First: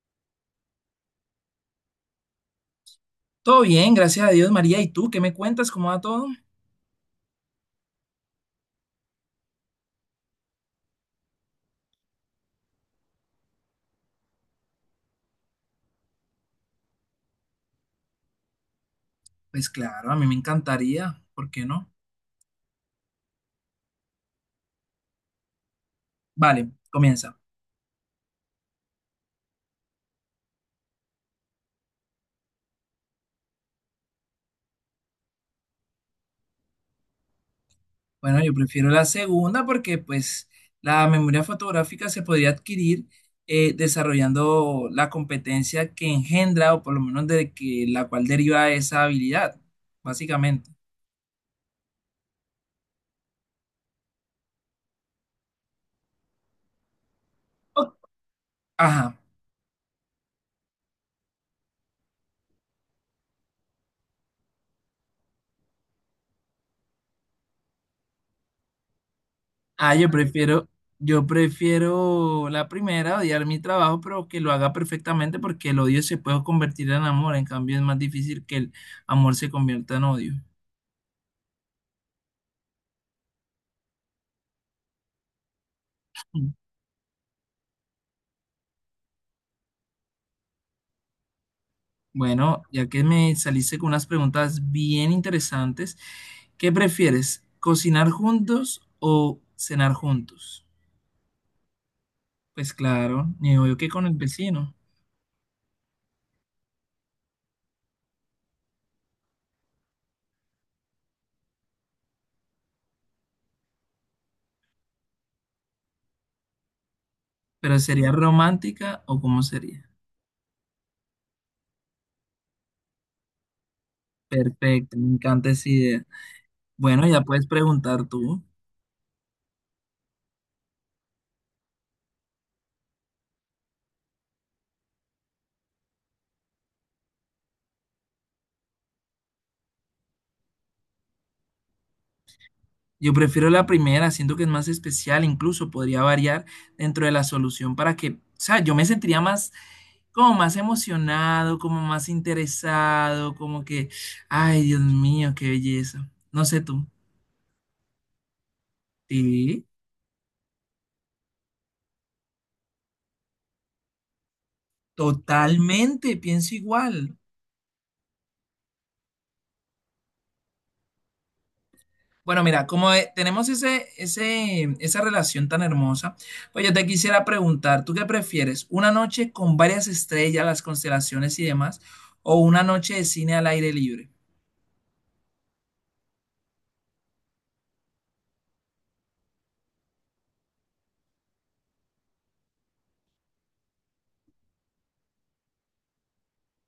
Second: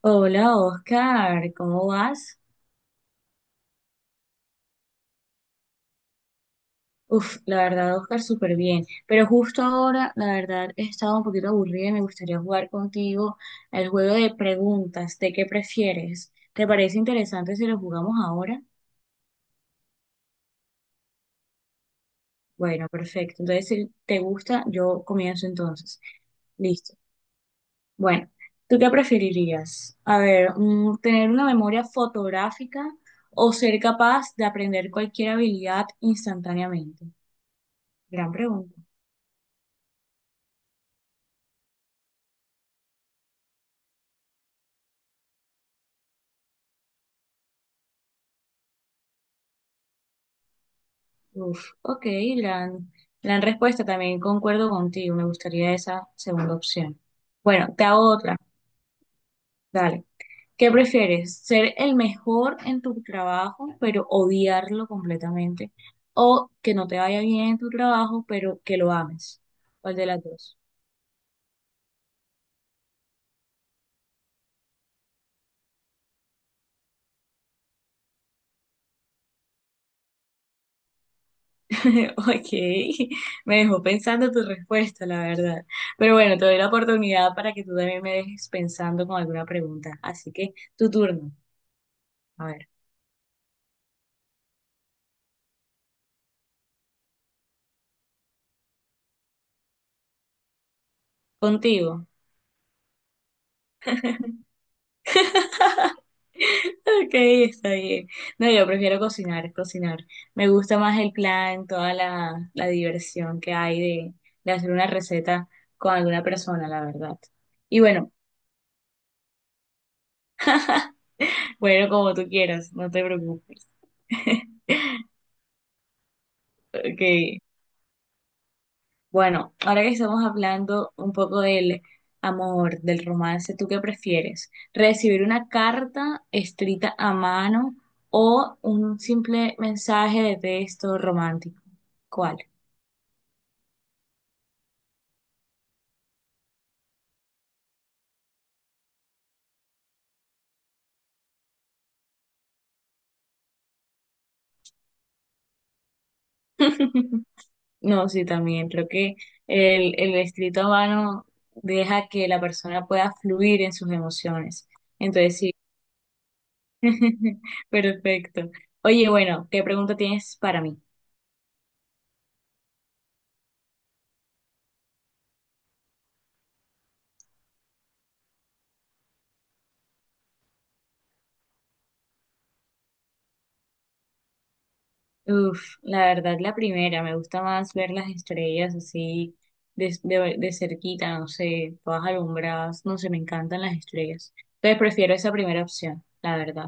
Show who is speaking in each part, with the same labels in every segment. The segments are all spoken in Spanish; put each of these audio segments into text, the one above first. Speaker 1: Hola Oscar, ¿cómo vas?
Speaker 2: Todo bien, gracias a Dios, María. ¿Y tú qué me cuentas? ¿Cómo va todo?
Speaker 1: Uf, la verdad Oscar, súper bien. Pero justo ahora, la verdad, he estado un poquito aburrida y me gustaría jugar contigo el juego de preguntas, ¿de qué prefieres? ¿Te parece interesante si lo jugamos ahora?
Speaker 2: Pues claro, a mí me encantaría, ¿por qué no?
Speaker 1: Bueno, perfecto. Entonces, si te gusta, yo comienzo entonces.
Speaker 2: Vale,
Speaker 1: Listo.
Speaker 2: comienza.
Speaker 1: Bueno, ¿tú qué preferirías? A ver, ¿tener una memoria fotográfica o ser capaz de aprender cualquier habilidad instantáneamente? Gran
Speaker 2: Bueno, yo
Speaker 1: pregunta.
Speaker 2: prefiero la segunda porque pues la memoria fotográfica se podría adquirir desarrollando la competencia que engendra o por lo menos de que la cual deriva esa habilidad, básicamente.
Speaker 1: Uf, ok, gran, gran respuesta también, concuerdo contigo, me gustaría esa segunda opción. Bueno, te
Speaker 2: O-
Speaker 1: hago otra,
Speaker 2: Ajá.
Speaker 1: dale. ¿Qué prefieres? ¿Ser el mejor en tu trabajo, pero odiarlo completamente? ¿O que no te vaya bien en tu trabajo, pero que lo ames?
Speaker 2: Ah,
Speaker 1: ¿Cuál de
Speaker 2: yo
Speaker 1: las dos?
Speaker 2: prefiero, yo prefiero la primera, odiar mi trabajo, pero que lo haga perfectamente porque el odio se puede convertir en amor. En cambio, es más difícil que el amor se convierta en odio.
Speaker 1: Ok, me dejó pensando tu respuesta, la verdad. Pero bueno, te
Speaker 2: Mm.
Speaker 1: doy la oportunidad para que tú también me dejes pensando con alguna pregunta. Así que tu turno, a
Speaker 2: Bueno,
Speaker 1: ver,
Speaker 2: ya que me saliste con unas preguntas bien interesantes, ¿qué prefieres? ¿Cocinar juntos o cenar juntos?
Speaker 1: contigo.
Speaker 2: Pues claro, ni obvio que con el vecino,
Speaker 1: Ok, está bien. No, yo prefiero cocinar, cocinar. Me gusta más el plan, toda la diversión que hay de hacer una receta con alguna persona, la verdad.
Speaker 2: pero
Speaker 1: Y bueno,
Speaker 2: ¿sería romántica o cómo sería?
Speaker 1: bueno, como tú quieras, no te preocupes.
Speaker 2: Perfecto, me encanta esa idea.
Speaker 1: Ok,
Speaker 2: Bueno, ya puedes preguntar tú.
Speaker 1: bueno, ahora que estamos hablando un poco del amor, del romance, ¿tú qué prefieres? ¿Recibir una carta escrita a mano o un simple mensaje de texto romántico? ¿Cuál?
Speaker 2: Yo prefiero la primera, siento que es más especial, incluso podría variar dentro de la solución para que, o sea, yo me sentiría más, como más emocionado, como más interesado, como que, ay, Dios mío, qué belleza. No sé tú.
Speaker 1: No, sí, también creo que
Speaker 2: Sí,
Speaker 1: el escrito a mano deja que la persona pueda fluir en sus emociones. Entonces, sí,
Speaker 2: totalmente, pienso igual.
Speaker 1: perfecto. Oye, bueno, ¿qué pregunta tienes para mí?
Speaker 2: Bueno, mira, como tenemos esa relación tan hermosa, pues yo te quisiera preguntar, ¿tú qué prefieres? ¿Una noche con varias estrellas, las constelaciones y demás, o una noche de cine al aire libre?
Speaker 1: Uf, la verdad, la primera, me gusta más ver las estrellas así de cerquita, no sé, todas alumbradas, no sé, me encantan las estrellas. Entonces, prefiero esa primera opción, la verdad.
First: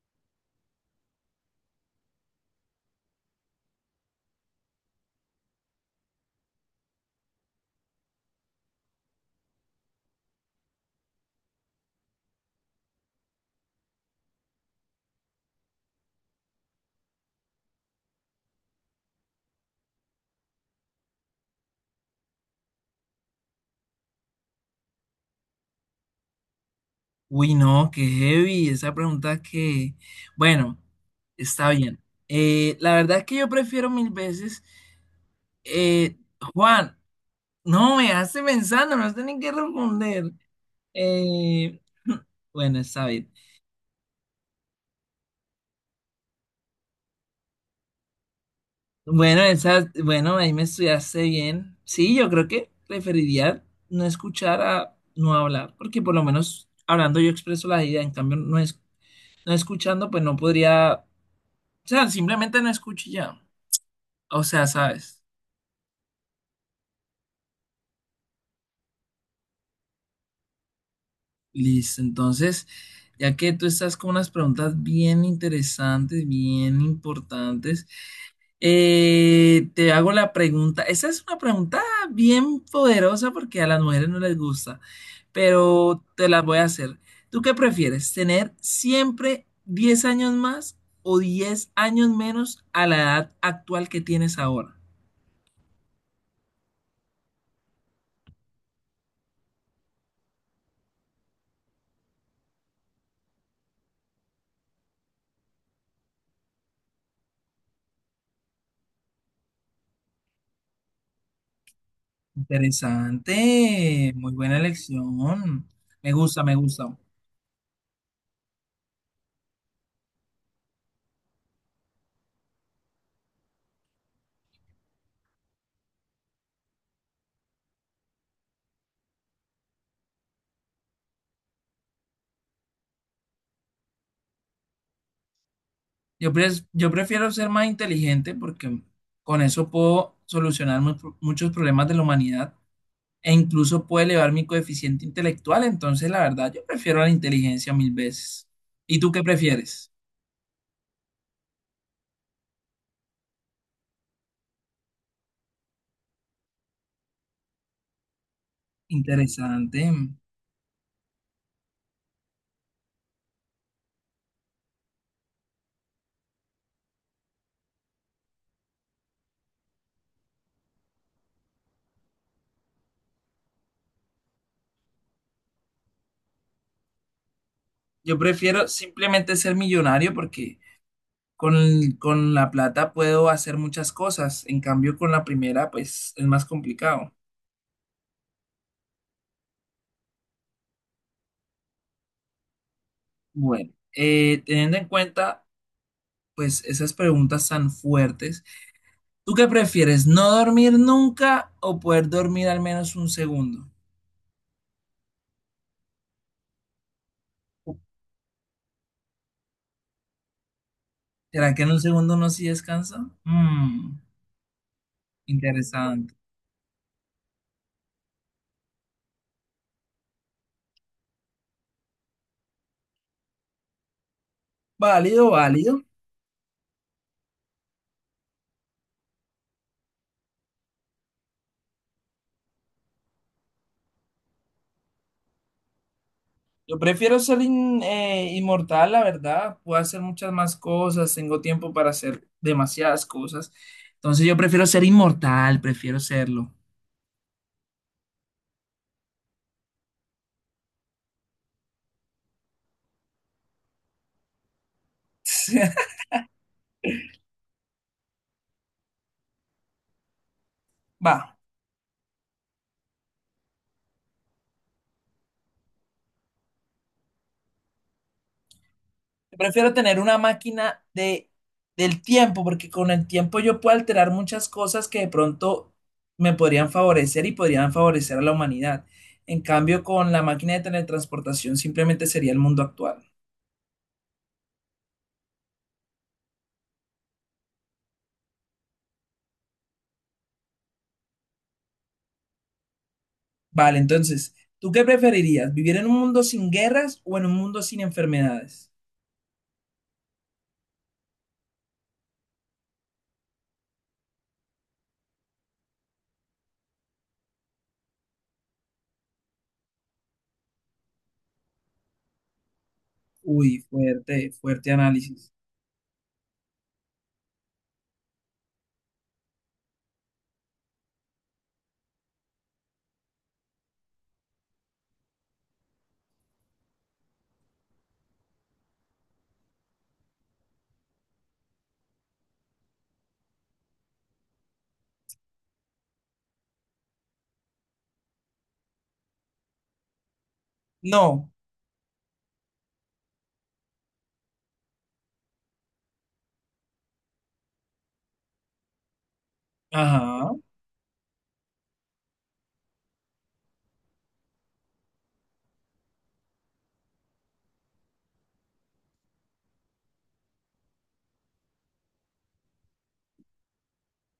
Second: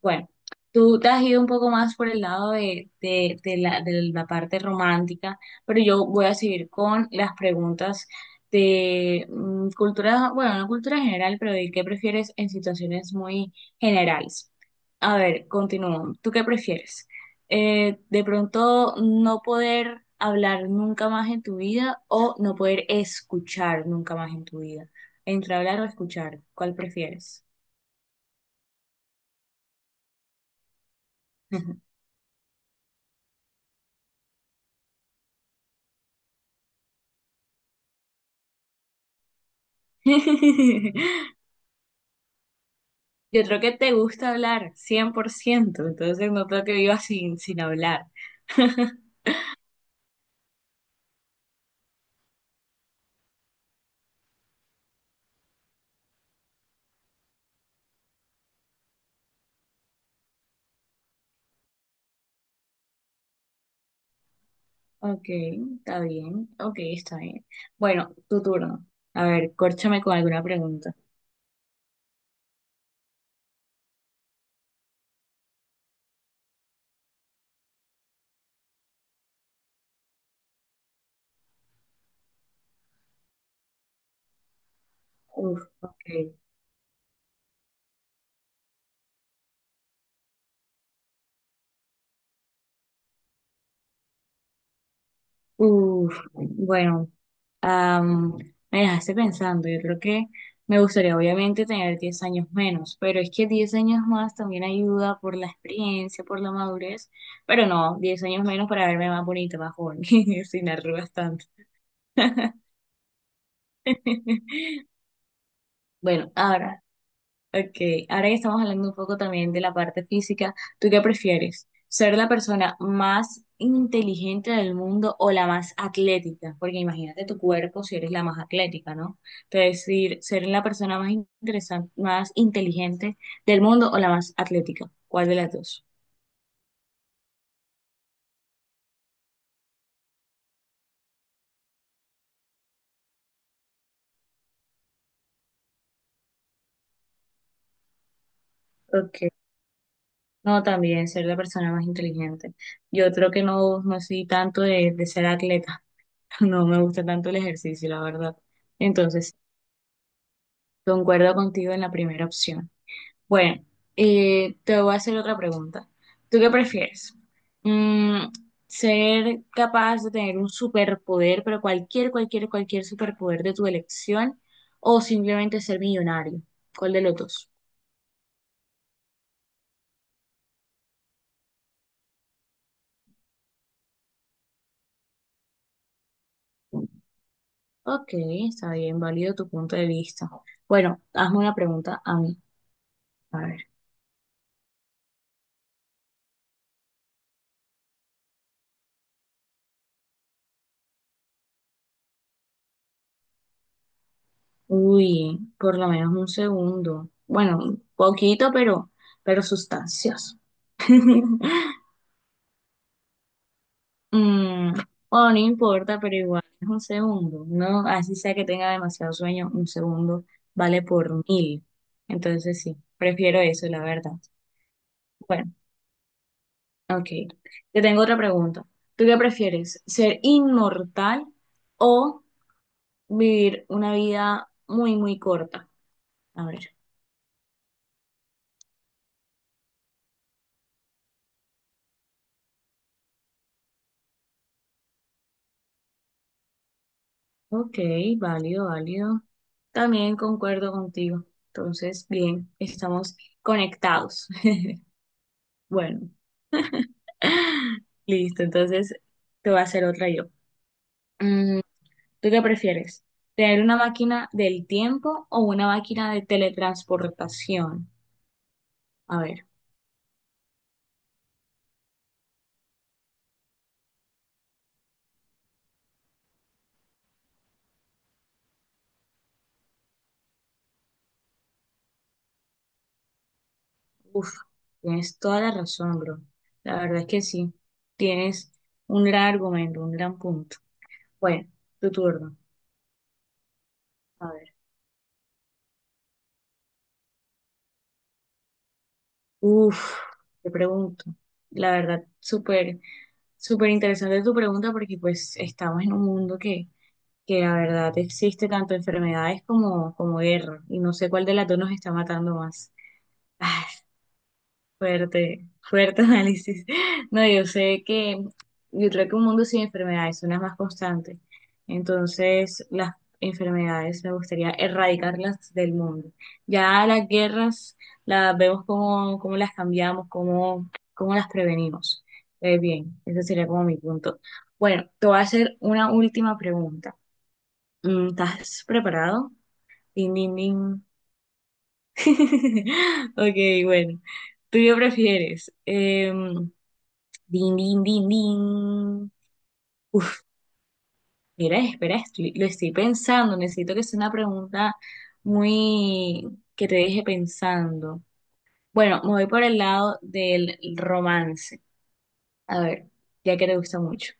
Speaker 1: Bueno, tú te has ido un poco más por el lado de la parte romántica, pero yo voy a seguir con las preguntas de cultura, bueno, no cultura general, pero de qué prefieres en situaciones muy generales. A ver, continúo. ¿Tú qué prefieres? De pronto no poder hablar nunca más en tu vida o no poder escuchar nunca más en tu vida. Entre hablar o escuchar, ¿cuál prefieres?
Speaker 2: Uy, no, qué heavy, esa pregunta que, bueno, está bien. La verdad es que yo prefiero mil veces, eh, Juan, no me hace pensando, no sé ni qué responder. Eh, bueno, está bien.
Speaker 1: Yo creo que te gusta hablar, 100% entonces no creo que vivas sin hablar.
Speaker 2: Bueno, esa, bueno, ahí me estudiaste bien. Sí, yo creo que preferiría no escuchar a no hablar, porque por lo menos hablando yo expreso la idea, en cambio no es, no escuchando, pues no podría, o sea, simplemente no escucho y ya. O sea, ¿sabes?
Speaker 1: Ok, está bien, ok, está bien. Bueno, tu turno. A ver, córchame con alguna pregunta.
Speaker 2: Listo, entonces, ya que tú estás con unas preguntas bien interesantes, bien importantes, te hago la pregunta. Esa es una pregunta bien poderosa porque a las mujeres no les gusta,
Speaker 1: Uf,
Speaker 2: pero
Speaker 1: ok.
Speaker 2: te la voy a hacer. ¿Tú qué prefieres? ¿Tener siempre 10 años más o 10 años menos a la edad actual que tienes ahora?
Speaker 1: Uf, bueno, am, me dejaste pensando, yo creo que me gustaría obviamente tener 10 años menos, pero es que 10 años más también ayuda por la experiencia, por la madurez, pero no, 10 años menos para verme más bonita, más joven, sin arrugas tanto.
Speaker 2: Interesante, muy buena elección. Me
Speaker 1: Bueno,
Speaker 2: gusta, me
Speaker 1: ahora,
Speaker 2: gusta.
Speaker 1: ok, ahora que estamos hablando un poco también de la parte física, ¿tú qué prefieres? ¿Ser la persona más inteligente del mundo o la más atlética? Porque imagínate tu cuerpo si eres la más atlética, ¿no? Entonces, decir, ser la persona más interesante, más inteligente del mundo o la más atlética. ¿Cuál de las dos?
Speaker 2: Yo prefiero ser más inteligente porque con eso puedo solucionar muchos problemas de la humanidad e incluso puedo elevar mi coeficiente intelectual. Entonces, la verdad, yo prefiero la inteligencia mil veces. ¿Y tú
Speaker 1: Ok.
Speaker 2: qué prefieres?
Speaker 1: No, también ser la persona más inteligente. Yo creo que no, no soy tanto de ser atleta. No me gusta tanto el ejercicio, la verdad. Entonces.
Speaker 2: Interesante.
Speaker 1: Concuerdo contigo en la primera opción. Bueno, te voy a hacer otra pregunta. ¿Tú qué prefieres? Mm, ¿Ser capaz de tener un superpoder, pero cualquier superpoder de tu elección, o simplemente ser millonario? ¿Cuál de los dos?
Speaker 2: Yo prefiero simplemente ser millonario porque con, con la plata puedo hacer muchas cosas. En cambio, con la primera, pues es más complicado.
Speaker 1: Ok, está bien, válido tu punto de vista. Bueno, hazme una pregunta a mí. A ver.
Speaker 2: Bueno, teniendo en cuenta, pues esas preguntas tan fuertes. ¿Tú qué prefieres? ¿No dormir nunca o poder dormir al menos un segundo?
Speaker 1: Uy, por lo menos un segundo. Bueno, un poquito, pero sustancioso.
Speaker 2: ¿Será que en un segundo uno sí descansa? Mm,
Speaker 1: Mm, bueno, no importa,
Speaker 2: interesante.
Speaker 1: pero igual es un segundo, ¿no? Así sea que tenga demasiado sueño, un segundo vale por mil. Entonces sí, prefiero eso, la verdad.
Speaker 2: Válido,
Speaker 1: Bueno,
Speaker 2: válido.
Speaker 1: ok. Te tengo otra pregunta. ¿Tú qué prefieres? ¿Ser inmortal o vivir una vida muy, muy corta? A ver.
Speaker 2: Yo prefiero ser inmortal, la verdad. Puedo hacer muchas más cosas, tengo tiempo para hacer demasiadas cosas. Entonces yo prefiero ser inmortal, prefiero serlo.
Speaker 1: Ok, válido, válido. También concuerdo contigo. Entonces, bien, estamos conectados. Bueno. Listo, entonces te voy a hacer otra yo.
Speaker 2: Va.
Speaker 1: Mm, ¿Tú qué prefieres? ¿Tener una máquina del tiempo o una máquina de teletransportación? A ver,
Speaker 2: Prefiero tener una máquina de, del tiempo, porque con el tiempo yo puedo alterar muchas cosas que de pronto me podrían favorecer y podrían favorecer a la humanidad. En cambio, con la máquina de teletransportación simplemente sería el mundo actual.
Speaker 1: uff, tienes toda la razón, bro. La verdad es que sí, tienes un gran argumento, un gran punto. Bueno, tu turno.
Speaker 2: Vale,
Speaker 1: A
Speaker 2: entonces,
Speaker 1: ver,
Speaker 2: ¿tú qué preferirías? ¿Vivir en un mundo sin guerras o en un mundo sin enfermedades?
Speaker 1: uff, te pregunto. La verdad, súper, súper interesante tu pregunta porque pues estamos en un mundo que la verdad existe tanto enfermedades como guerra, y no sé cuál de las dos nos está matando más. Ah,
Speaker 2: Uy, fuerte, fuerte análisis.
Speaker 1: fuerte, fuerte análisis. No, yo creo que un mundo sin enfermedades es una más constante. Entonces, las enfermedades me gustaría erradicarlas del mundo. Ya las guerras las vemos cómo las cambiamos, cómo las prevenimos. Bien, ese sería como mi punto. Bueno, te voy a hacer una última pregunta. ¿Estás preparado? Ding ding ding.
Speaker 2: No,
Speaker 1: Ok, bueno. ¿Tú qué prefieres? Din, din, din, din. Uf,
Speaker 2: ajá.
Speaker 1: mira, espera, lo estoy pensando. Necesito que sea una pregunta muy que te deje pensando. Bueno, me voy por el lado del romance. A ver, ya que te gusta mucho.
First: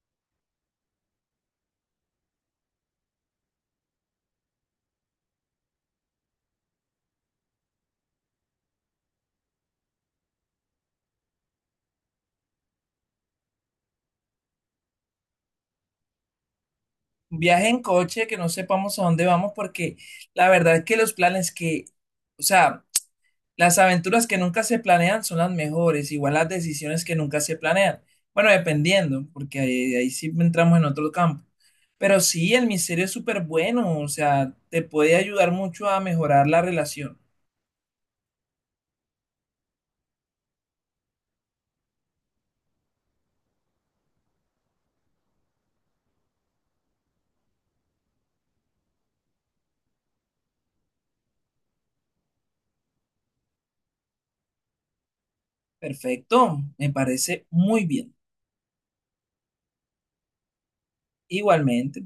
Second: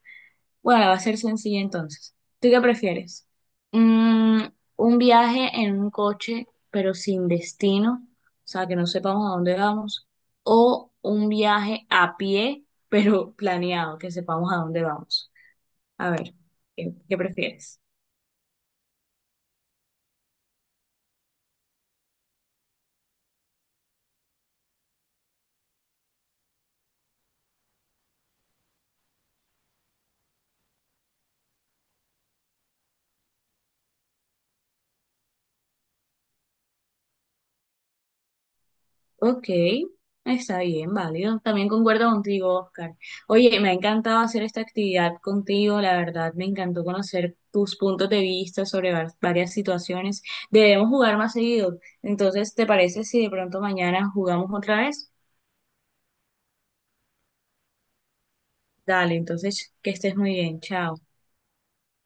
Speaker 1: Bueno, va a ser sencilla entonces. ¿Tú qué prefieres? Mm, un viaje en un coche, pero sin destino, o sea, que no sepamos a dónde vamos, o un viaje a pie, pero planeado, que sepamos a dónde vamos. A ver, ¿qué
Speaker 2: Un viaje
Speaker 1: prefieres?
Speaker 2: en coche que no sepamos a dónde vamos, porque la verdad es que los planes que, o sea, las aventuras que nunca se planean son las mejores, igual las decisiones que nunca se planean. Bueno, dependiendo, porque ahí, ahí sí entramos en otro campo. Pero sí, el misterio es súper bueno, o sea, te puede ayudar mucho a mejorar la relación.
Speaker 1: Ok, está bien, válido. También concuerdo contigo, Oscar. Oye, me ha encantado hacer esta actividad contigo, la verdad, me encantó conocer tus puntos de vista sobre varias situaciones. Debemos jugar más seguido. Entonces, ¿te parece si de pronto mañana jugamos otra vez?
Speaker 2: Perfecto, me parece muy bien.
Speaker 1: Dale, entonces, que estés muy bien, chao.
Speaker 2: Igualmente.